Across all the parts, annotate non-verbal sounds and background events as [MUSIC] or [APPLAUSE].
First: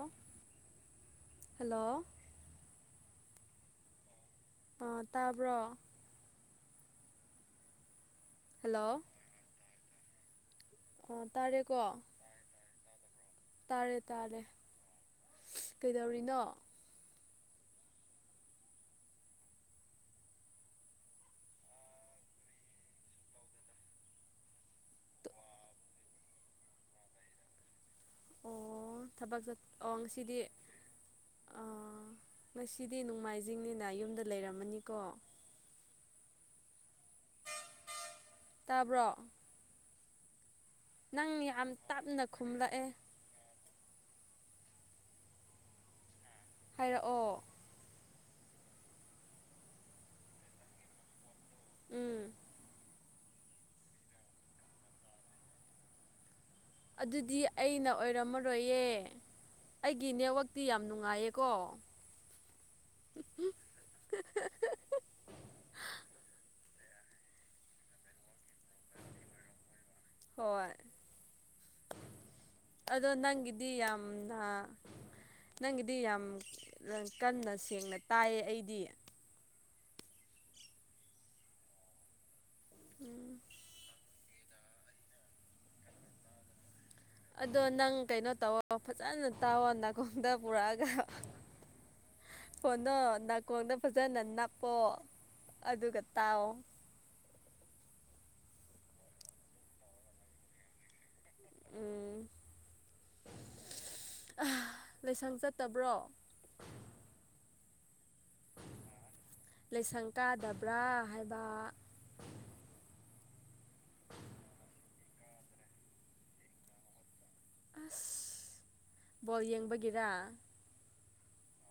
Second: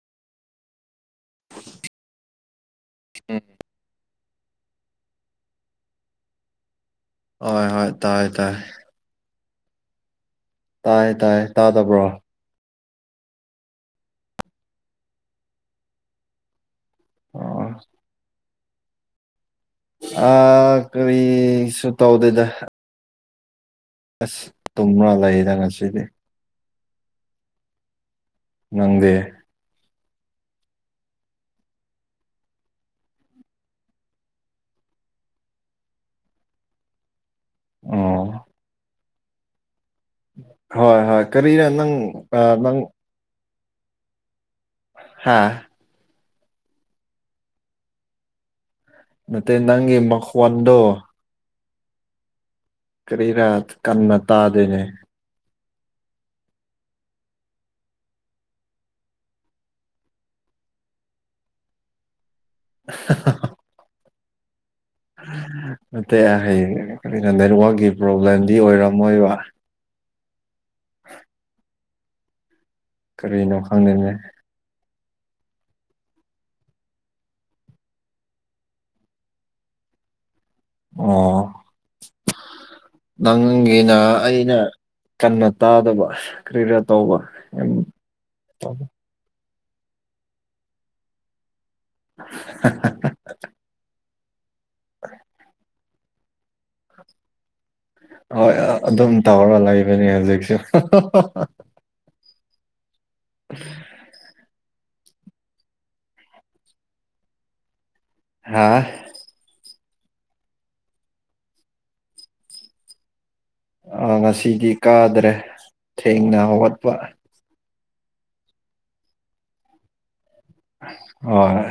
ꯑꫭ ꯍꯜꯂꯣ ꯎꯝ ꯑꫭ ꯇꯥꯕ꯭ꯔꯣ ꯍꯣꯏ ꯍꯣꯏ ꯇꯥꯏ ꯇꯥꯏ ꯍꯜꯂꯣ ꯇꯥꯏꯌꯦ ꯑꯣ ꯇꯥꯏꯌꯦ ꯇꯥꯔꯦꯀꯣ ꯇꯥꯗꯕ꯭ꯔꯣ ꯇꯥꯔꯦ ꯇꯥꯔꯦ ꯏꯁ ꯀꯩꯗꯧꯔꯤꯅꯣ ꯑꫭ ꯑꯥ ꯀꯔꯤ ꯁꯨ ꯇꯧꯗꯦꯗ ꯑꯁ ꯇꯨꯝꯃ ꯂꯩꯗ ꯉꯁꯤꯗꯤ ꯑꯣ ꯅꯪꯗꯤ ꯊꯕꯛ ꯆꯠ ꯑꯣ ꯉꯁꯤꯗꯤ ꯑ ꯉꯁꯤꯗꯤ ꯅꯣꯡꯃꯥꯏꯖꯤꯡꯅꯤꯅ ꯌꯨꯝꯗ ꯂꯩꯔꯝꯃꯅꯤꯀꯣ ꯑꯣ ꯇꯥꯕ꯭ꯔꯣ ꯍꯣꯏ ꯍꯣꯏ ꯅꯪ ꯀꯔꯤꯔꯥ ꯌꯥꯝ ꯅꯪ ꯇꯞꯅ ꯑ ꯅꯪ ꯈꯨꯝꯂꯛꯑꯦ ꯍꯥꯥ ꯍꯥꯏꯔꯛ ꯑꯣ ꯅꯠꯇꯦ ꯅꯪꯒꯤ ꯃꯈꫭꯟꯗꫭ ꯎꯝ ꯀꯔꯤꯔ ꯀꯟꯅ ꯇꯥꯗꯅꯦ ꯑꯗꯨꯗꯤ ꯑꯩꯅ ꯑꯣꯏꯔꯝꯃꯔꯣꯏꯌꯦ ꯑꯩꯒꯤ ꯅꯦꯠꯋꯥꯛꯇꯤ ꯌꯥꯝ ꯅꯨꯡꯉꯥꯏꯌꯦꯀꯣ ꯍꯥ ꯍꯥ ꯍꯥ ꯑ ꯅꯠꯇꯦ ꯑꯩ ꯍꯩ ꯀꯔꯤꯅꯣ ꯅꯦꯠꯋꯥꯛꯛꯀꯤ ꯄ꯭ꯔꯣꯕ꯭ꯂꯦꯝꯗꯤ ꯑꯣꯏꯔꯝꯃꯣꯏꯕ ꯍꯣꯏ ꯍꯥ ꯑꯗꯣ ꯅꯪꯒꯤꯗꯤ ꯈꯪꯗꯦꯅꯦ ꯌꯥꯝꯅ ꯅꯪꯒꯤꯗꯤ ꯌꯥꯝ ꯑ‌ ꯀꯟꯅ ꯁꯦꯡꯅ ꯇꯥꯏꯌꯦ ꯑꯩꯗꯤ ꯑꯣ ꯎꯝ ꯅꯪꯒꯤꯅ ꯑꯩꯅ ꯀꯟꯅ ꯇꯥꯗꯕ ꯀꯔꯤꯔ ꯑꯗꯣ ꯅꯪ ꯀꯩꯅꯣ ꯇꯧꯋꫭ ꯍꯐꯖꯅ ꯇꯥꯎꯑꯣ ꯅꯥꯀꯣꯡꯗ ꯄꯨꯔꯛꯑꯒ ꯐꫭꯟꯗꫭ ꯅꯥꯀꯣꯡꯗ ꯐꯖꯅ ꯅꯞꯄꯣ ꯑꯗꯨꯒ ꯇꯥꯎ ꯍꯣꯏ ꯑꯗꯨꯝ ꯇꯧꯔꯒ ꯂꯩꯕꯅꯦ ꯍꯧꯖꯤꯛꯁꯨ ꯑꯥ ꯎꯝ [UNINTELLIGIBLE] ꯂꯥꯏꯁꯪ ꯆꯠꯇꯕ꯭ꯔꯣ ꯍꯥꯥ ꯂꯥꯏꯁꯪ ꯀꯥꯗꯕ꯭ꯔꯥ ꯍꯥꯏꯕ ꯑꯥ ꯉꯁꯤꯗꯤ ꯀꯥꯗ꯭ꯔꯦ ꯊꯦꯡꯅ ꯍꯧꯒꯠꯄ ꯑꯁ ꯕꯣꯜ ꯌꯦꯡꯕꯒꯤꯔ ꯍꯣꯏ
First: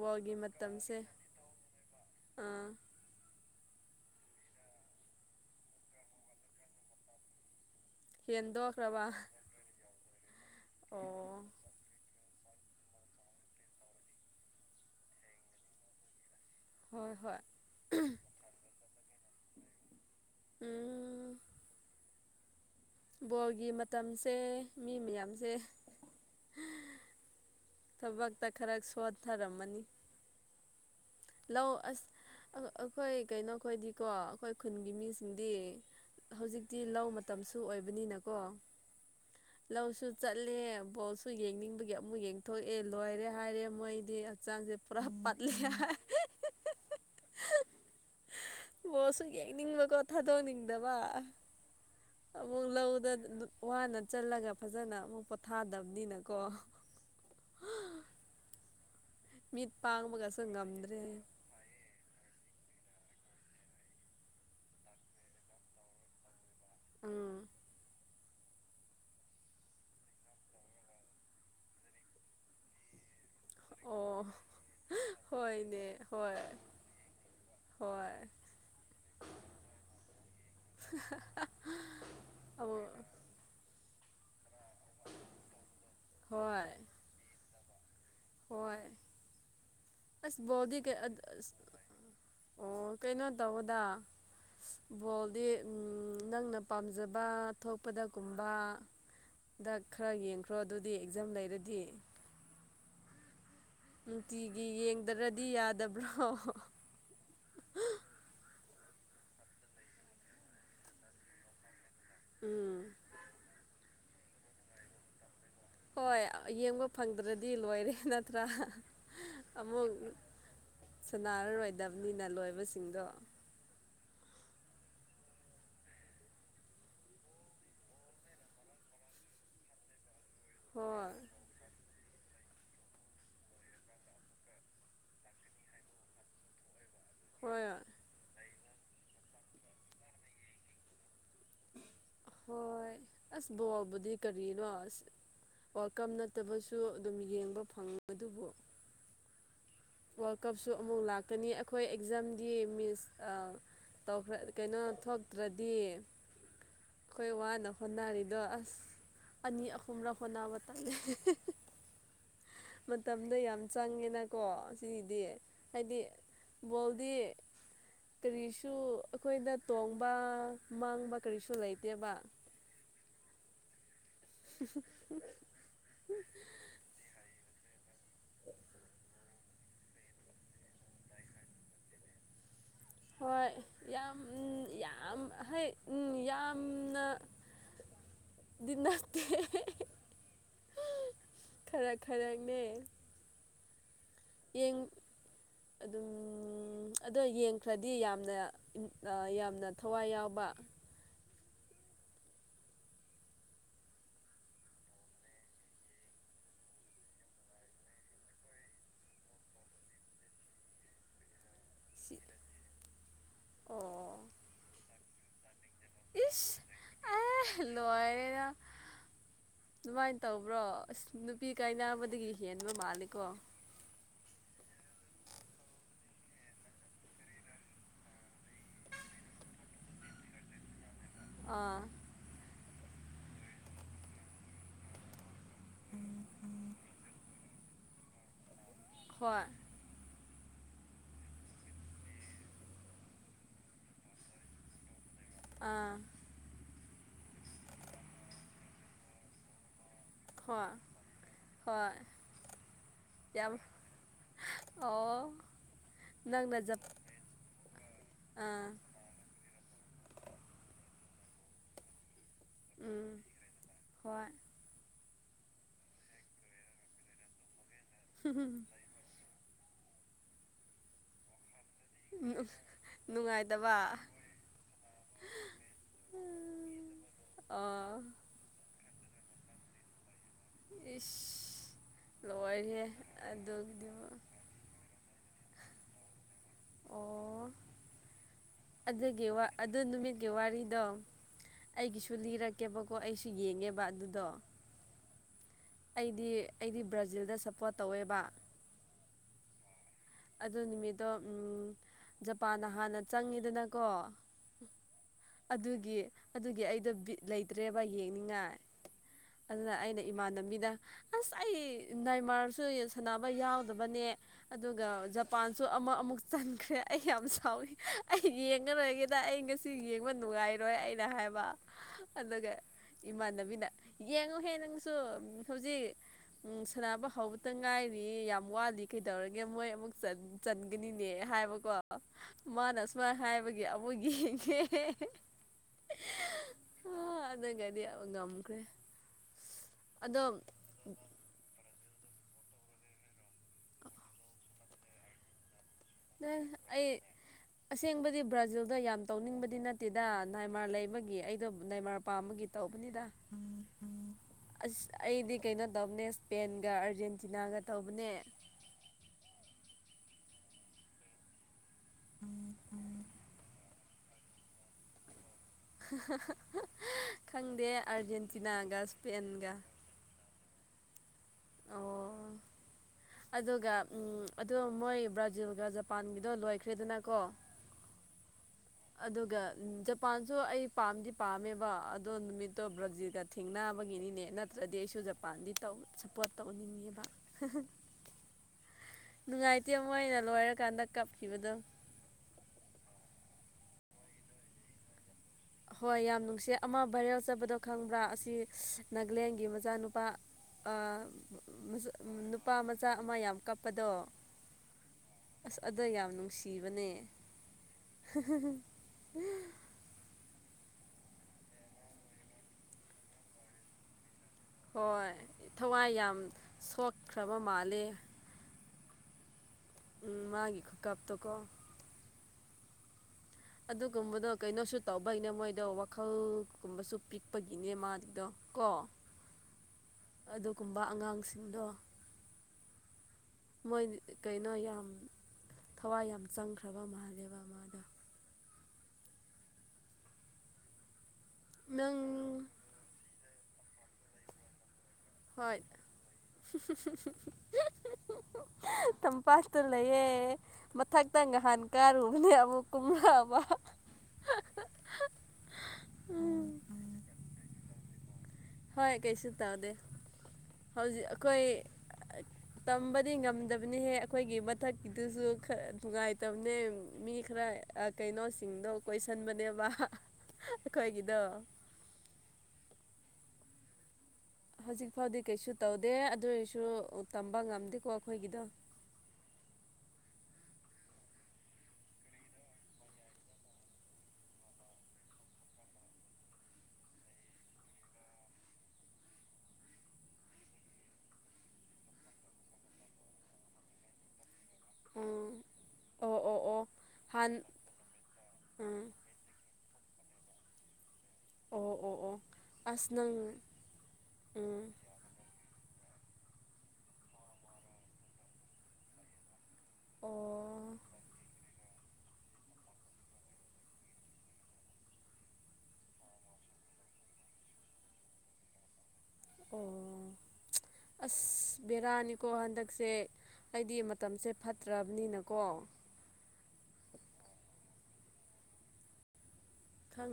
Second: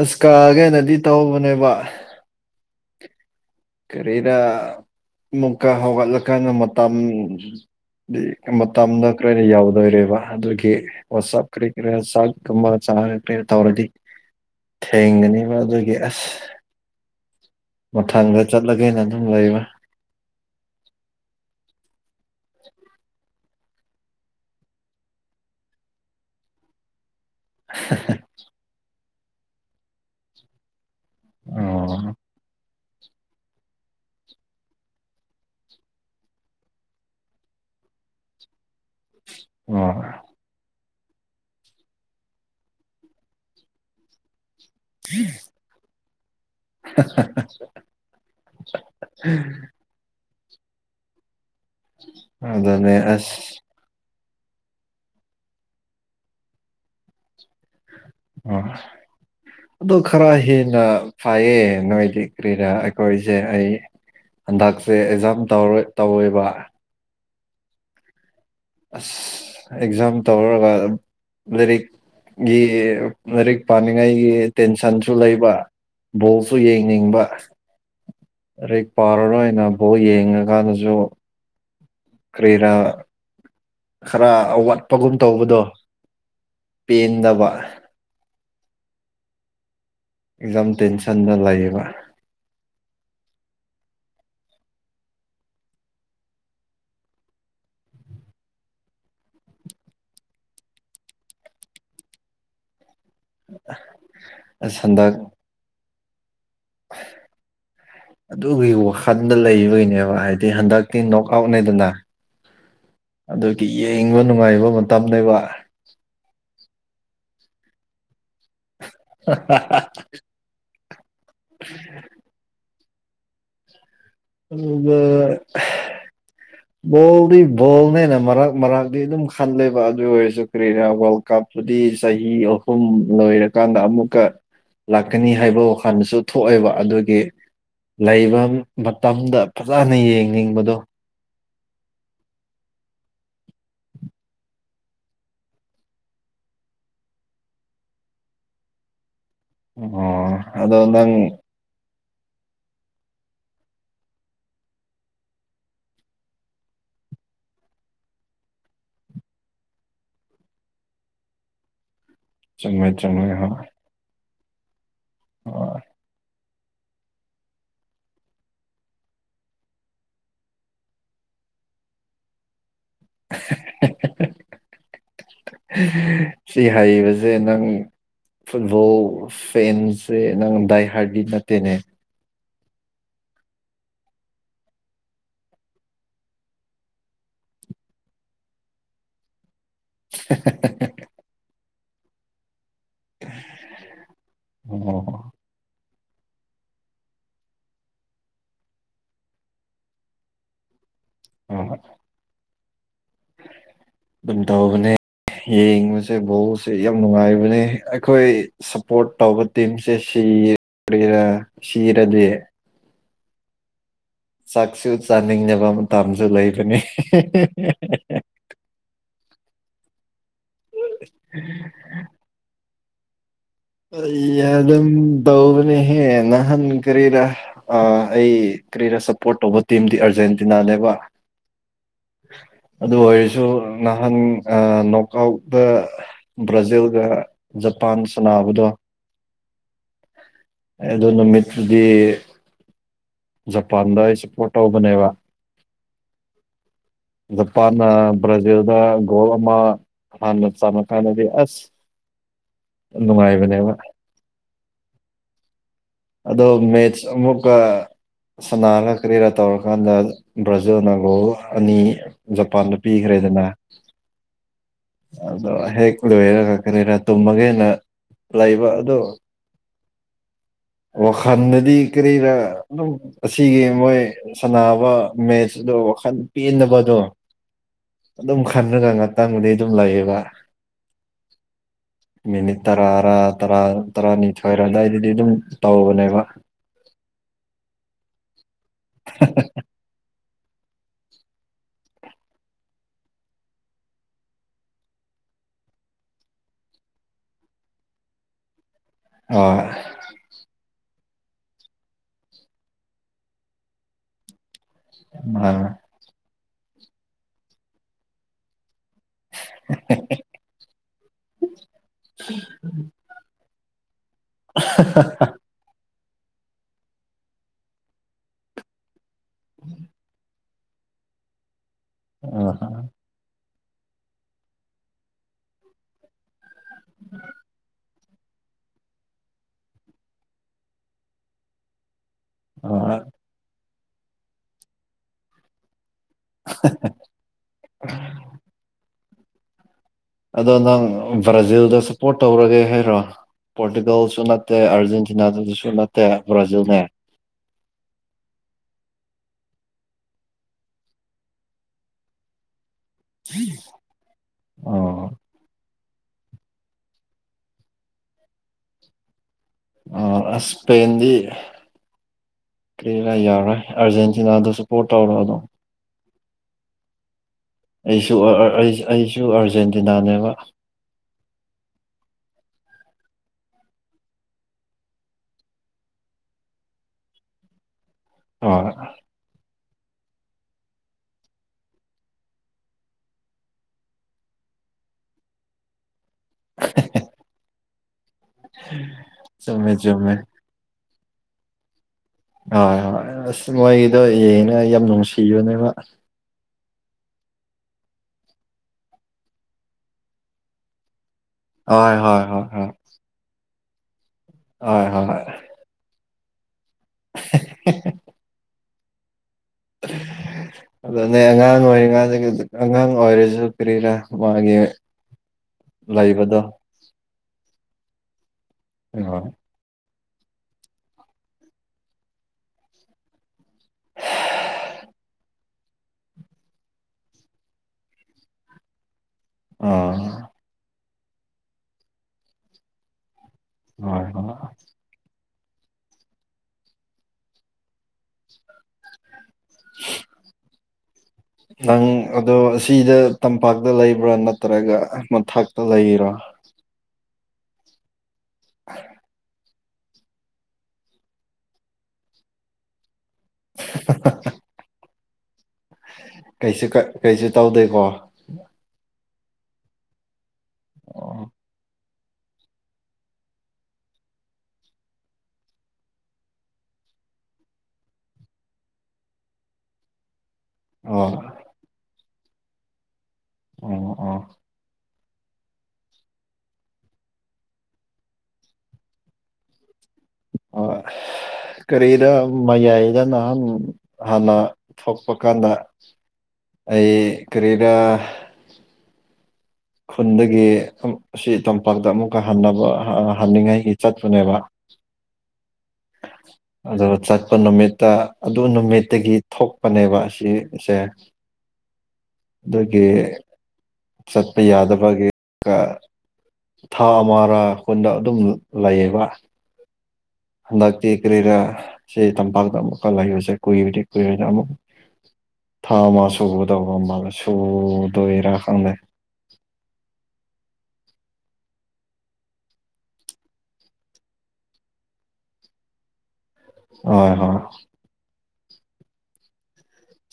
ꯑꯁ ꯀꯒꯦꯅꯗꯤ ꯃꯇꯝꯁꯦ ꯇꯧꯕꯅꯦꯕ ꯑꯥ ꯀꯔꯤꯔꯥ ꯑꯃꯨꯛꯀ ꯍꯧꯒꯠꯂꯀꯥꯟꯗ ꯃꯇꯝ ꯍꯦꯟꯗꯣꯛꯈ꯭ꯔꯕ ꯃꯇꯝꯗ ꯀꯔꯅ ꯌꯥꯎꯗꯣꯏꯔꯦꯕ ꯑꯗꯨꯒꯤ ꯋꯥꯁꯞ ꯑꯣ ꯀꯔꯤ ꯀꯔꯤ ꯆ [UNINTELLIGIBLE] ꯒꯨꯝꯕ ꯆꯥꯔ ꯀꯔ ꯇꯧꯔꯗꯤ ꯊꯦꯡꯒ [UNINTELLIGIBLE] ꯅꯦꯕ [UNINTELLIGIBLE] ꯑꯗꯨꯒꯤ ꯑꯁ ꯍꯣꯏ ꯍꯣꯏ ꯃꯊꯪꯗ ꯆꯠꯂꯒꯦꯅ ꯑꯗꯨꯝ ꯂꯩꯕ ꯎꯝ [INAUDIBLE] ꯕꯣꯜꯒꯤ ꯃꯇꯝꯁꯦ ꯃꯤ ꯃꯌꯥꯝꯁꯦ ꯊꯛ ꯇ ꯈꯔ ꯁꯣꯠ ꯊꯔꯃꯅꯤ ꯂꯧ ꯑꯁ ꯑꯣ ꯑꯩꯈꯣꯏ ꯀꯩꯅꯣ ꯈꯣꯏꯗꯤꯀꯣ ꯑꯩꯈꯣꯏ ꯈꯨꯟꯒꯤ ꯃꯤꯁꯤꯡꯗꯤ ꯍꯧꯖꯤꯛꯇꯤ ꯂꯧ ꯃꯇꯝꯁꯨ ꯑꯣꯏꯕꯅꯤꯅꯀꯣ ꯑꯣ ꯂꯧꯁꯨ ꯆꯠꯂꯦ ꯕꯣꯜꯁꯨ ꯌꯦꯡꯅꯤꯡꯕꯒꯤ ꯑꯃꯨꯛ ꯌꯦꯡꯊꯣꯛꯑꯦ ꯂꯣꯏꯔꯦ ꯍꯥꯏꯔꯦ ꯃꯣꯏꯗꯤ ꯆꯥꯟꯖꯦ ꯄꯨꯔꯥ ꯠꯂꯤ ꯍꯥꯏ ꯑꯆꯥ [UNINTELLIGIBLE] ꯃꯥꯁꯨ ꯌꯦꯡꯅꯤꯡꯕꯀꯣ ꯊꯥꯗꯣꯛꯅꯤꯡꯗꯕ ꯑꯃꯨꯛ ꯑꯗꯨꯅꯦ ꯂꯧꯗ ꯑꯁ ꯋꯥꯅ ꯆꯠꯂꯒ ꯐꯖꯅ ꯑꯃꯨꯛ ꯄꯣꯊꯥꯗꯕꯅꯤꯅꯀꯣ ꯃꯤꯠ ꯑꯗꯨ ꯈꯔ ꯄꯥꯡꯕꯒꯁꯨ ꯍꯦꯟꯅ ꯉꯝꯗ꯭ꯔꯦ ꯐꯩꯌꯦ ꯅꯣꯏꯗꯤ ꯀꯔꯤꯔꯥ ꯑꯩꯈꯣꯏꯁꯦ ꯑꯩ ꯍꯟꯗꯛꯁꯦ ꯑꯦꯛꯖꯥꯝ ꯇꯧ ꯇꯧꯋꯦꯕ ꯎꯝ ꯑꯁ ꯑꯦꯛꯖꯥꯝ ꯇꯧꯔꯒ ꯂꯥꯏꯔꯤꯛꯒꯤ ꯂꯥꯏꯔꯤꯛ ꯑꯣ ꯄꯥꯅꯤꯡꯉꯥꯏꯒꯤ ꯇꯦꯟꯁꯟꯁꯨ ꯂꯩꯕ ꯍꯣꯏꯅꯦ ꯍꯣꯏ ꯕꯣꯜꯁꯨ ꯌꯦꯡꯅꯤꯡꯕ ꯍꯣꯏ ꯂꯥꯏꯔꯤꯛ ꯄꯥꯔꯔꯣꯏꯅ ꯕꯣꯜ ꯌꯦꯡꯉꯀꯥꯟꯗꯁꯨ ꯀꯔꯤꯔꯥ ꯑꯃꯨꯛ ꯈꯔ ꯑꯋꯥꯠꯄꯒꯨꯝ ꯇꯧꯕꯗꯣ ꯍꯣꯏ ꯄꯦꯟꯗꯕ ꯍꯣꯏ ꯑꯁ ꯑꯦꯛꯖꯥꯝ ꯕꯣꯜꯗꯤ ꯀ ꯇꯦꯟꯁꯟꯗ ꯂꯩꯌꯦꯕ ꯑꯣ ꯀꯩꯅꯣ ꯇꯧꯑꫭꯗ ꯕꯣꯜꯗꯤ ꯅꯪꯅ ꯄꯥꯝꯖꯕ ꯊꯣꯛꯄꯗꯒꯨꯝꯕ ꯍꯟꯗꯛ ꯈꯔ ꯌꯦꯡꯈ꯭ꯔꯣ ꯑꯗꯨꯗꯤ ꯑꯦꯛꯖꯥꯝ ꯂꯩꯔꯗꯤ ꯅꯨꯡꯇꯤꯒꯤ ꯑꯁ ꯍꯟꯗꯛ ꯌꯦꯡꯗ꯭ꯔꯗꯤ ꯌꯥꯗꯕ꯭ꯔꯣ ꯑꯗꯨꯒꯤ ꯋꯥꯈꯜꯗ ꯂꯩꯕꯒꯤꯅꯦꯕ ꯍꯥꯏꯗꯤ ꯍꯟꯗꯛꯇꯤ ꯅꯣꯛ ꯑꯥꯎꯠꯅꯦꯗꯅ ꯑꯗꯨꯒꯤ ꯌꯦꯡꯕ ꯅꯨꯡꯉꯥꯏꯕ ꯃꯇꯝꯅꯦꯕ ꯍꯣꯏ ꯌꯦꯡꯕ ꯐꯪꯗ꯭ꯔꯗꯤ ꯂꯣꯏꯔꯦ ꯅꯠꯇ꯭ꯔꯥ ꯑꯃꯨꯛ ꯁꯅꯥꯔꯔꯣꯏꯗꯕꯅꯤꯅ ꯂꯣꯏꯕꯁ ꯁꯤꯡꯗꫭ ꯑ [UNINTELLIGIBLE] ꯕꯣꯜꯗꯤ ꯕꯣꯜꯅꯦꯅ ꯃꯔꯛ ꯃꯔꯛꯇꯤ ꯑꯗꯨꯝ ꯈꯜꯂꯦꯕ ꯑꯗꯨ ꯑꯣꯏꯔꯁ ꯀ꯭ꯔꯦꯔ ꯍꯣꯏ ꯋꯥꯔꯜ ꯀꯞꯇꯨꯗꯤ ꯆꯍꯤ ꯑꯍꯨꯝ ꯂꯣꯏꯔꯀꯥꯟꯗ ꯑꯃꯨꯛꯀ ꯂꯥꯛꯀꯅꯤ ꯍꯥꯏꯕ ꯋꯥꯈꯜꯗꯁꯨ ꯊꯣꯛꯑꯦꯕ ꯑꯗꯨ ꯍꯣꯏ ꯂꯩꯕ ꯃꯇꯝꯗ ꯐꯖꯅ ꯌꯦꯡꯅꯤꯡꯕꯗꯣ ꯍꯣꯏ ꯑꯁ ꯕꫭꯕꯨꯗꯤ ꯀꯔꯤ ꯅꫭ ꯑꯁ ꯋꯥꯦꯜꯀꯝ ꯅꯠꯇꯕꯁꯨ ꯑꯗꯨꯝ ꯌꯦꯡꯕ ꯐꯪꯉ ꯗꯨꯕꯨ ꯑꯣ ꯑꯗꯣ ꯅꯪ ꯑꯩꯈꯣꯏ ꯑꯦꯛꯖꯥꯝꯗꯤ ꯃꯤꯁ ꯇꯧꯈ꯭ꯔ ꯀꯩꯅꯣ ꯊꯣꯛꯇ꯭ꯔꯗꯤ ꯑꯩꯈꯣꯏ ꯋꯥꯅ ꯍꯣꯠꯅꯔꯤꯗꯣ ꯑꯁ ꯑꯅꯤ ꯑꯍꯨꯝꯔ ꯍꯣꯠꯅꯕ ꯇꯟꯂꯦ ꯆꯨꯝꯃꯦ ꯆꯨꯝꯃꯦ ꯃꯇꯝꯗꯣ ꯌꯥꯝ ꯍꯣꯏ ꯆꯪꯉꯦꯅꯀꯣ ꯁꯤꯒꯤꯗꯤ ꯍꯣꯏ ꯍꯥꯏꯗꯤ ꯕꯣꯜꯗꯤ ꯀꯔꯤꯁꯨ ꯑꯩꯈꯣꯏꯗ ꯇꯣꯡꯕ ꯃꯥꯡꯕ ꯀꯔꯤꯁꯨ ꯂꯩꯇꯦꯕ ꯍ [UNINTELLIGIBLE] [UNINTELLIGIBLE] ꯁꯤ ꯍꯥꯏꯔꯤꯕꯁꯦ ꯅꯪ ꯐꯨꯠꯕꯣꯜ ꯐꯦꯟꯁꯦ ꯅꯪ ꯗꯥꯏ ꯍꯥꯏꯔꯗꯤ ꯅꯠꯇꯦꯅꯦ ꯍꯣꯏ ꯌꯥꯝ ꯎꯝ ꯌꯥꯝ ꯍ ꯎꯝ ꯌꯥꯝꯅ ꯗꯤ ꯅꯠꯇꯦꯍꯦ [UNINTELLIGIBLE] ꯈꯔ ꯈꯔꯅꯦ ꯌꯦꯡ ꯑꯣ ꯑꯗꯨꯝ ꯎꯝ ꯑꯗꯣ ꯌꯦꯡꯈ꯭ꯔꯗꯤ ꯌꯥꯝꯅ ꯌꯥꯝꯅ ꯊꯋꯥꯏ ꯌꯥꯎꯕ ꯑ [UNINTELLIGIBLE] ꯑꯪ ꯇꯧꯕꯅꯦ ꯌꯦꯡꯕꯁꯦ ꯕꯣꯜ ꯁꯦ ꯌꯥꯝ ꯅꯨꯡꯉꯥꯏꯕꯅꯦ ꯑꯩꯈꯣꯏ ꯁꯞꯄꯣꯔꯠ ꯇꯧꯕ ꯇꯤꯝꯁꯦ ꯁꯤ ꯌꯦꯡꯗꯔꯤꯉꯩꯗ ꯁꯤ ꯁꯤꯔꯥꯗꯤ ꯑꯣ ꯆꯥꯛꯁꯨ ꯆꯅꯤꯡꯗꯕ ꯃꯇꯝꯁꯨ ꯏꯁ ꯂꯩꯕꯅꯤ ꯂꯣꯏꯔꯦꯗ ꯑꯗꯨꯃꯥꯏꯅ ꯇꯧꯕ꯭ꯔꯣ ꯑꯁ ꯅꯨꯄꯤ ꯀꯥꯏꯅꯥꯕꯗꯒꯤ ꯍꯦꯟꯕ ꯃꯥꯜꯂꯤꯀꯣ ꯑꯩ ꯑꯗꯨꯝ ꯇꯧꯕꯅꯦꯍꯦ ꯅꯍꯥꯟ ꯀꯔꯤꯔ ꯑ ꯑꯩ ꯀꯔꯤꯔ ꯁꯞꯄꯣꯔꯠ ꯇꯧꯕ ꯇꯤꯝꯗꯤ ꯑꯥꯔꯖꯦꯟꯇꯤꯅꯥꯅꯦꯕ ꯑ ꯑꯗꯨ ꯑꯣꯏꯔꯁꯨ ꯅꯍꯥꯟ ꯅꯣꯛꯑꯥꯎꯠꯇ ꯕ꯭ꯔꯥꯖꯤꯜꯒ ꯄꯥꯟ ꯁꯅꯥ ꯍꯣꯏ ꯑꯗꯨ ꯅꯨꯃꯤꯠꯇꯨꯗꯤ ꯖꯄꯥꯟꯗ ꯑꯩꯁꯦ ꯁꯄꯣꯔꯠ ꯇꯧꯕꯅꯦꯕ ꯑꯥ ꯖꯄꯥꯥꯟ ꯅ ꯕꯥꯔꯖꯤꯜ ꯗ ꯒꯣꯜ ꯑꯃꯥ ꯍꯅ ꯍꯣꯏ ꯆꯜꯂ ꯀꯥꯟꯅꯗꯤ ꯑꯁ ꯍꯣꯏ ꯌꯥꯝ ꯅꯨꯡꯉꯥꯏꯕꯅꯦꯕ ꯑꯣ ꯑꯗꯣ ꯅꯪꯅ ꯖꯞ ꯃꯦꯠꯁ ꯑꯃꯨꯛꯀ ꯁ ꯑꯥ ꯅꯜ ꯀꯔꯤꯔ ꯇꯧꯀꯥꯟꯗ ꯕꯔꯥꯖꯤꯜꯅ ꯒꯣꯜ ꯑꯅꯤ ꯖꯄꯥꯟꯗ ꯎꯝ ꯄꯤꯈ꯭ꯔꯦꯗꯅ ꯍꯣꯏ ꯑꯗꯣ ꯍꯦꯛ ꯂꯣꯏꯔꯒ ꯀꯔꯤꯔꯥ ꯇꯨꯝꯃꯒꯦꯅ ꯂꯩꯕ ꯑꯗꯣ ꯋꯥꯈꯥꯟꯗ ꯀ ꯀꯔꯤꯔ ꯑꯗꯨꯝ ꯑꯁꯤꯒꯤ ꯅꯨꯡꯉꯥꯏꯇꯕ ꯃꯣꯏ ꯁꯥꯟꯅꯕ ꯃꯦꯠꯆꯗꯣ ꯋꯥꯈꯜ ꯄꯦꯟꯅ ꯍꯥꯏꯕꯗꯣ ꯑꯥ ꯑꯗꯨꯝ ꯈꯟꯂꯒ ꯉꯥꯛꯇꯪꯕꯨꯗꯤ ꯑꯗꯨꯝ ꯂꯩꯌꯦꯕ ꯑꯦꯁ ꯃꯤꯅꯤꯠ ꯇꯔꯥꯔꯥ ꯇꯔꯥ ꯑꯗꯨꯒꯤꯗꯤ ꯇꯔꯥꯅꯤꯊꯣꯢꯔ ꯑꯣꯏꯔꯗꯥꯏꯗꯨꯗꯤ ꯑꯗꯨꯝ ꯇꯧꯕꯅꯦꯕ ꯑꯣ ꯑꯗꯨꯒꯤ ꯋꯥ ꯑꯗꯨ ꯅꯨꯃꯤ ꯋꯥꯔꯤꯗꯣ ꯑꯩꯒꯤꯁꯨ ꯂꯤꯔꯛꯀꯦꯕꯀꯣ ꯑꯩꯁꯨ ꯌꯦꯡꯉꯦꯕ ꯑꯗꯨꯗꯣ ꯑꯩꯗꯤ ꯑꯩꯗꯤ ꯕ꯭ꯔꯥꯖꯤꯜꯗ ꯁꯞꯄꯣꯔꯠ ꯇꯧꯋꯦꯕ ꯑ ꯑꯗꯨ ꯅꯨꯃꯤꯠꯇꯣ ꯎꯝ ꯖꯄꯥꯟꯗ ꯍꯥꯟꯅ ꯆꯪꯉꯤꯗꯅꯀꯣ ꯑ ꯑꯗꯨꯒꯤ ꯑꯗꯨꯒꯤ ꯑꯩꯗꯣ ꯕꯤꯠ ꯂꯩꯇ꯭ꯔꯦꯕ ꯌꯦꯡꯅꯤꯡꯉꯥꯏ ꯑꯗꯨꯅ ꯑꯩꯅ ꯏꯃꯥꯟꯅꯕꯤꯗ ꯑꯁ ꯑꯩ ꯅꯩꯃꯥꯔꯁꯨ ꯁꯥꯟꯅꯕ ꯌꯥꯎ ꯗꯕꯅꯦ ꯑꯗꯨꯒ ꯖꯄꯥꯟꯁꯨ ꯑꯃ ꯑꯃꯨꯛ ꯆꯟꯈ꯭ꯔꯦ ꯑꯩ ꯌꯥꯝ ꯁꯥꯎꯋꯤ ꯑꯩ ꯌꯦꯡꯒꯔꯣꯏꯒꯦꯗ ꯑꯩ ꯉꯁꯤ ꯌꯦꯡꯕ ꯅꯨꯡꯉꯥꯏꯔ ꯔꯣꯏ ꯑꯩꯅ ꯍꯥꯏꯕ ꯑꯗꯨꯒ ꯏꯃꯥꯟꯅꯕꯤꯅ ꯌꯦꯡꯉꯨꯍꯦ ꯅꯪꯁꯨ ꯍꯧꯖꯤꯛ ꯎ ꯁꯥꯟꯅꯕ ꯍꯧꯕꯇ ꯉꯥꯏ ꯌꯥꯝ ꯋꯥꯠꯂꯤ ꯀꯩꯗꯧꯔꯒꯦ ꯃꯣꯏ ꯑꯃꯨꯛ ꯆꯟ ꯆꯟꯒꯅꯤꯅꯦ ꯍꯥꯏꯕꯀꯣ ꯑ ꯃꯥꯅ ꯁꯨꯃꯥꯏꯅ ꯍꯥꯏꯕꯒꯤ ꯑꯃꯨꯛ ꯌꯦꯡꯉꯦ ꯑꯗꯨꯒꯗꯤ ꯑ ꯉꯝꯈ꯭ꯔꯦ ꯑꯗꯣ ꯑꯗꯨ ꯅꯪ ꯕꯔ꯭ꯖꯤꯜꯗ ꯁꯥ ꯄꯣꯔꯠ ꯇꯧꯔꯒꯦ ꯍꯥꯏꯔꯣ ꯄꯣꯔꯇꯨꯒꯜꯁꯨ ꯅꯠꯇꯦ ꯑꯥꯔꯖꯦꯟꯇꯤꯅꯥꯗꯨꯁꯨ ꯅꯠ ꯑꯩ ꯑꯁꯦꯡꯕꯗꯤ ꯕ꯭ꯔꯥꯖꯤꯜꯗ ꯌꯥꯝ ꯇꯧꯅꯤꯡꯕ ꯗꯤ ꯅꯠꯇꯦꯗ ꯅꯥꯏꯃꯥꯔ ꯂꯩꯕꯒꯤ ꯑꯩꯗꯣ ꯅꯥꯏꯃꯔ ꯄꯥꯝꯕꯒꯤ ꯇꯧꯕꯅꯤꯗ ꯑꯁ ꯑꯣ ꯑꯩꯗꯤ ꯀꯩꯅꯣ ꯇꯧꯕꯦꯁ ꯄꯦꯟꯒ ꯑꯥꯔꯖꯦꯟꯇꯤꯅꯥꯒ ꯇꯧꯕꯅꯦ ꯑ ꯑ ꯏꯁꯄꯦꯟꯗꯤ ꯀꯔꯤꯔꯥ ꯌꯥꯎꯔꯣꯏ ꯑꯥꯔꯖꯦꯟꯇꯤꯅꯥꯗ ꯁꯄꯣꯔꯠ ꯇꯧꯔꯣ ꯑꯗꯨꯝ [UNINTELLIGIBLE] ꯑꯩꯁꯨ ꯑꯥꯔꯖꯦꯟꯇꯤꯅꯥꯒ ꯑꯩꯁꯨ ꯏꯁꯄꯦꯟꯒ ꯑꯥꯔꯖꯦꯟꯇꯤꯅꯥꯅꯦꯕ ꯑꯣ ꯑꯗꯨꯒ ꯎ ꯑꯗꯨ ꯃꯣꯏ ꯕ꯭ꯔꯥꯖꯤꯜꯒ ꯖꯄꯥꯟꯒꯤꯗꯣ ꯂꯣꯏꯈ꯭ꯔꯦꯗꯅꯀꯣ [INAUDIBLE] ꯑ ꯑꯗꯨꯒ ꯖꯄꯥꯟꯁꯨ ꯑꯩ ꯄꯥꯝꯗꯤ ꯄꯥꯝꯃꯦꯕ ꯑꯗꯣ ꯅꯨꯃꯤꯠꯇꯣ ꯕ꯭ꯔꯥꯖꯤꯜꯒ ꯊꯦꯡꯅꯕꯒꯤꯅꯤꯅꯦ ꯅꯠꯇ꯭ꯔꯥ ꯗꯤ ꯑꯩꯁꯨ ꯖꯄꯥꯥꯟꯗꯤ ꯇꯧ ꯁꯕ [UNINTELLIGIBLE] ꯅꯨꯡꯉꯥꯏꯇꯦ ꯆꯨꯝꯃꯦ ꯆꯨꯝꯃꯦ ꯃꯣꯏꯅ ꯂꯣꯏꯔꯀꯥꯟꯗ ꯀꯞꯈꯤꯕꯗꯣ ꯍꯣꯏ ꯍꯣꯏ ꯑꯁ ꯃꯣꯏꯗꯣ ꯌꯦꯅ ꯌꯥꯝ ꯅꯨꯡꯁꯤ ꯍꯣꯏ ꯌꯥꯝ ꯅꯨꯡꯁꯤ ꯑꯃ ꯚꯥꯏꯔꯦꯜ ꯆꯠꯄꯗꯣ ꯈꯪꯕ꯭ꯔꯥ ꯑ ꯁꯤ ꯅꯥꯒꯂꯦꯟꯒꯤ ꯃꯆꯥꯅꯨꯄꯥ ꯍꯣꯏ ꯍꯣꯏ ꯍꯣꯏ ꯅꯨꯄꯥ ꯃꯆꯥ ꯑꯃ ꯌꯥꯝ ꯀꯞꯄꯗꯣ ꯍꯣꯏ ꯍꯣꯏ ꯍꯣꯏ ꯁꯤꯕꯅꯦ ꯑꯗꯨ ꯅꯦ ꯑꯉꯥꯡ ꯑꯣꯏꯔꯤꯉꯥꯁꯤ ꯑꯉꯥꯡ ꯑꯣꯏꯔꯁꯨ ꯀꯔꯤꯔ ꯍꯣꯏ ꯊꯋꯥꯏ ꯌꯥꯝ ꯂꯩꯕꯗꯣ ꯁꯣꯛꯈ꯭ꯔꯕ ꯃꯥꯂꯦ ꯑ ꯎꯝ ꯃꯥꯒꯤ ꯈꯨ ꯀꯞ ꯇꯣꯀꯣ ꯑꯗꯨꯒꯨꯝꯕꯗꯣ ꯀꯩꯅꯣꯁꯨ ꯇꯧꯕꯒꯤꯅꯦ ꯃꯣꯏꯗꯣ ꯋꯥꯈꯜꯒꯨꯝꯕꯁꯨ ꯄꯤꯛꯄꯒꯤꯅꯦ ꯃꯥꯒꯤꯗꯣ ꯀꯣ ꯑꯥ ꯇꯝꯕ ꯑꯉꯥꯡꯁꯤꯡꯗꯣ ꯃꯣꯏ ꯍꯣꯏ ꯍꯣꯏ ꯀꯩꯅꯣ ꯌꯥꯝ ꯊꯋꯥꯏ ꯌꯥꯝ ꯆꯪꯈ꯭ꯔꯕ ꯃꯍꯥꯂꯦꯕ ꯃꯥꯗꯣ ꯅꯪ ꯑꯗꯣ ꯁꯤꯗ ꯇꯝꯄꯥꯛꯇ ꯂꯩꯕ꯭ꯔꯥ ꯅꯠꯇ꯭ꯔꯒ ꯍꯣꯏ ꯃꯊꯛꯇ ꯂꯩꯔꯣ ꯆꯝꯄꯥꯛ ꯂꯩꯌꯦꯦ ꯃꯊꯛꯇ ꯉꯍꯥꯟ ꯀꯥꯔꯨꯕꯅꯦ ꯑꯃꯨꯛ ꯀꯨꯝ [UNINTELLIGIBLE] ꯎꯝ ꯀꯩꯁꯨ ꯀꯩꯁꯨ ꯇꯧꯗꯣꯏꯀꯣ ꯍꯣꯏ ꯀꯩꯁꯨ ꯇꯧꯗꯦ ꯍꯧꯖꯤꯛ ꯑꯣ ꯑꯩꯈꯣꯏ ꯇꯝꯕꯗꯤ ꯉꯝꯗꯕꯅꯤꯍꯦ ꯑꯩꯈꯣꯏꯒꯤ ꯃꯊꯛꯀꯤꯗꯨꯁꯨ ꯈꯔ ꯅꯨꯡꯉꯥꯏꯇꯕꯅꯦ ꯃꯤ ꯈꯔ ꯀꯩꯅꯣꯁꯤꯡꯗꯣ ꯀꯣꯏꯁꯤꯟꯕꯅꯦꯕ ꯑꯣ ꯑꯩꯈꯣꯏꯒꯤꯗꯣ ꯑꯣ ꯑꯣ ꯍꯧꯖꯤꯛ ꯐꯥꯎꯗꯤ ꯀꯩꯁꯨ ꯇꯧꯗꯦ ꯑꯗꯨ ꯑꯣꯏꯔꯁꯨ ꯇꯝꯕ ꯉꯝꯗꯦꯀꯣ ꯑꯩꯈꯣꯏꯒꯤꯗꯣ [UNINTELLIGIBLE] ꯑꯣ ꯀꯔꯤꯗ ꯃꯌꯥꯏꯗ ꯅꯍꯥꯟ ꯍꯥꯟꯅ ꯊꯣꯛꯄ ꯀꯥꯟꯗ ꯑꯩ ꯀꯔꯤꯔ ꯈꯨꯟꯗꯒꯤ ꯑꯁꯤ ꯇꯝꯄꯥꯛꯇ ꯑꯃꯨꯛꯀ ꯍꯟꯅꯕ ꯍꯟꯅꯤꯡꯉꯥꯏꯒꯤ ꯆꯠꯄꯅꯦꯕ ꯑꯣ ꯑꯣ ꯑꯣ ꯑꯗꯨ ꯍꯥꯟ ꯆꯠꯄ ꯅꯨꯃꯤꯠꯇ ꯑꯗꯨ ꯎꯝ ꯅꯨꯃꯤꯠꯇꯒꯤ ꯊꯣꯛꯄꯅꯦꯕ ꯁꯤꯁꯦ [UNINTELLIGIBLE] ꯑꯣ ꯑꯣ ꯑꯣ ꯑꯁ ꯅꯪ ꯑꯩ ꯎꯝ ꯌꯥꯗꯕꯒꯤ ꯀ ꯊꯥ ꯑꯃꯔ ꯀꯨꯟꯗ ꯑꯗꯨꯝ ꯂꯩꯌꯦꯕ ꯂ ꯑꯣ ꯀꯔꯤꯔ ꯁꯤ ꯇꯝꯄꯥꯛꯇ ꯑꯃꯨꯛꯀꯂꯛꯏꯕꯁꯦ ꯀꯨꯏꯔꯗꯤ ꯀꯨꯏꯔꯅꯤ ꯑꯃꯨꯛ ꯊꯥ ꯃꯥ ꯁꯨꯕꯗꯧꯕ ꯃꯥꯜꯂ ꯁꯨꯗꯣꯏꯔꯥ ꯈꯪꯗꯦ ꯑꯣ ꯑꯁ ꯕꯦꯔꯥꯅꯤꯀꯣ ꯍꯟꯗꯛꯁꯦ ꯑꯩꯗꯤ ꯃꯇꯝꯁꯦ ꯐꯠꯇ꯭ꯔꯕꯅꯤꯅꯀꯣ ꯍꯣꯏ ꯍꯣꯏ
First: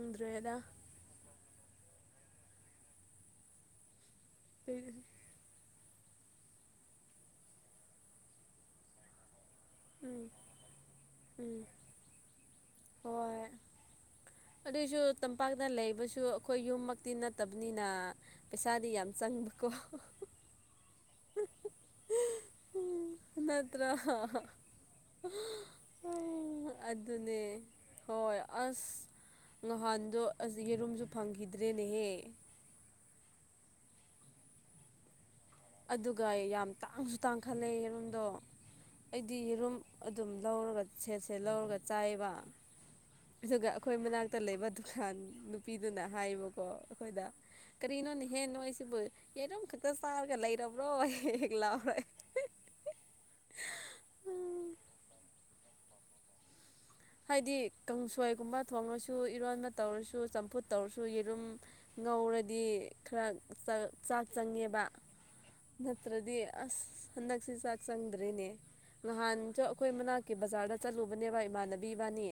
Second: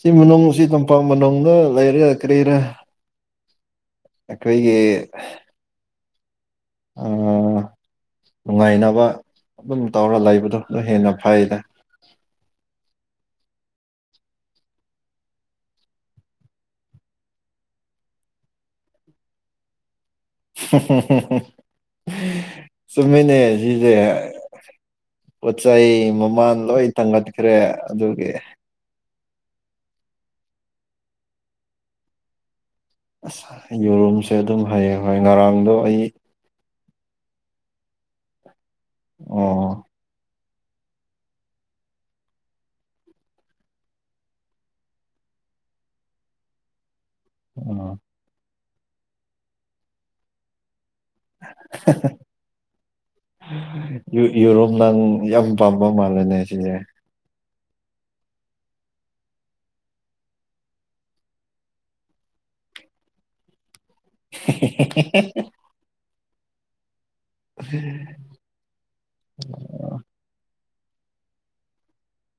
ꯁꯤ ꯃꯅꯨꯡ ꯁꯤ ꯇꯝꯄꯥꯛ ꯃꯅꯨꯡꯗꯗ ꯂꯩꯔꯦ ꯀꯔꯤꯔꯦ ꯑꯩꯈꯣꯏꯒꯤ ꯅꯨꯡꯉꯥꯏꯅꯕ ꯑꯗꯨꯝ ꯇꯧꯔ ꯎꯝ ꯂꯩꯕꯗꯣ ꯑꯗꯨ ꯍꯦꯟꯅ ꯐꯩꯔ ꯎꯝ [INAUDIBLE] ꯑꯗꯨꯏꯁꯨ ꯇꯝꯄꯥꯛꯇ ꯂꯩꯕꯁꯨ ꯑꯩꯈꯣꯏ ꯌꯨꯝꯃꯛꯇꯤ ꯅꯠꯇꯕꯅꯤꯅ ꯄꯩꯁꯥꯗꯤ ꯌꯥꯝ ꯆꯪꯉ [UNINTELLIGIBLE] ꯀꯣ ꯁꯃꯤꯅꯦ ꯅꯠꯇ꯭ꯔꯥ ꯁꯤꯁꯦ ꯄꯣꯠ ꯆꯩ ꯃꯃꯥꯟ ꯂꯣꯏ ꯑꯗꯨꯅꯦ ꯊꯥꯡꯒꯠꯈ꯭ꯔꯦ ꯑꯗꯨꯒꯤ ꯍꯣꯏ ꯑꯁ ꯅꯍꯥꯟꯗꯣ ꯑꯁꯤꯒꯤꯔꯨꯝꯁꯨ ꯐꯪꯈꯤꯗ꯭ꯔꯦꯅꯦꯍꯦ ꯑꯁ ꯌꯨꯔꯨꯝꯁꯦ ꯑꯗꯨꯝ ꯍꯌꯦꯡ ꯍꯣꯏ ꯉꯔꯥꯡꯗꯣ ꯑꯩ ꯑꯗꯨꯒ ꯌꯥꯝ ꯇꯥꯡꯁꯨ ꯇꯥꯡꯈꯠꯂꯦ ꯌꯦꯔꯨꯝꯗꯣ ꯑꯩꯗꯤ ꯑꯣ ꯌꯦꯔꯨꯝ ꯑꯗꯨꯝ ꯂꯧꯔꯒ ꯁꯦꯠ ꯁꯦꯠ ꯂꯧꯔꯒ ꯆꯥꯏꯕ ꯑꯗꯨꯒ ꯑꯩꯈꯣꯏ ꯃꯅꯥꯛꯇ ꯂꯩꯕ ꯗꯨꯀꯥꯟ ꯅꯨꯄꯤꯗꯨꯅ ꯍꯥꯏꯕꯀꯣ ꯑꯩꯈꯣꯏꯗ ꯑꯣ ꯀꯔꯤꯅꯣꯅ ꯍꯦ ꯅꯣꯁꯤꯕꯨ ꯌꯦꯔꯨꯝ ꯈꯛꯇ ꯆꯥꯔꯒ ꯂꯩ ꯌꯨꯔꯣꯝ ꯅꯪ ꯌꯥꯝ ꯄꯕ ꯃꯥꯔꯅꯦ ꯁꯤꯒꯦ ꯍꯥꯏꯗꯤ ꯀꯥꯡꯁꯣꯏꯒꯨꯝꯕ ꯊꯣꯡꯂꯁꯨ ꯏꯔꯣꯟꯕ ꯇꯧꯔꯁꯨ ꯆꯝꯐꯨꯠ ꯇꯧꯔꯁꯨ ꯌꯦꯔꯨꯝ ꯉꯧꯔ ꯗꯤ ꯈꯔ ꯆꯥꯛ ꯆꯪꯉꯦꯕ ꯅꯠꯇ꯭ꯔꯗꯤ ꯑꯁ ꯍꯟꯗꯛꯁꯤ ꯆꯥꯛ ꯆꯪꯗ꯭ꯔꯔꯤꯅꯦ ꯅꯍꯥꯟꯁꯨ ꯑꯩꯈꯣꯏ ꯃꯅꯥꯛꯀꯤ ꯕꯖꯥꯔꯗ ꯆꯠꯂꯨꯕꯅꯦꯕ ꯏꯃꯥꯟꯅꯕꯤ ꯕꯤꯕꯥꯅꯤ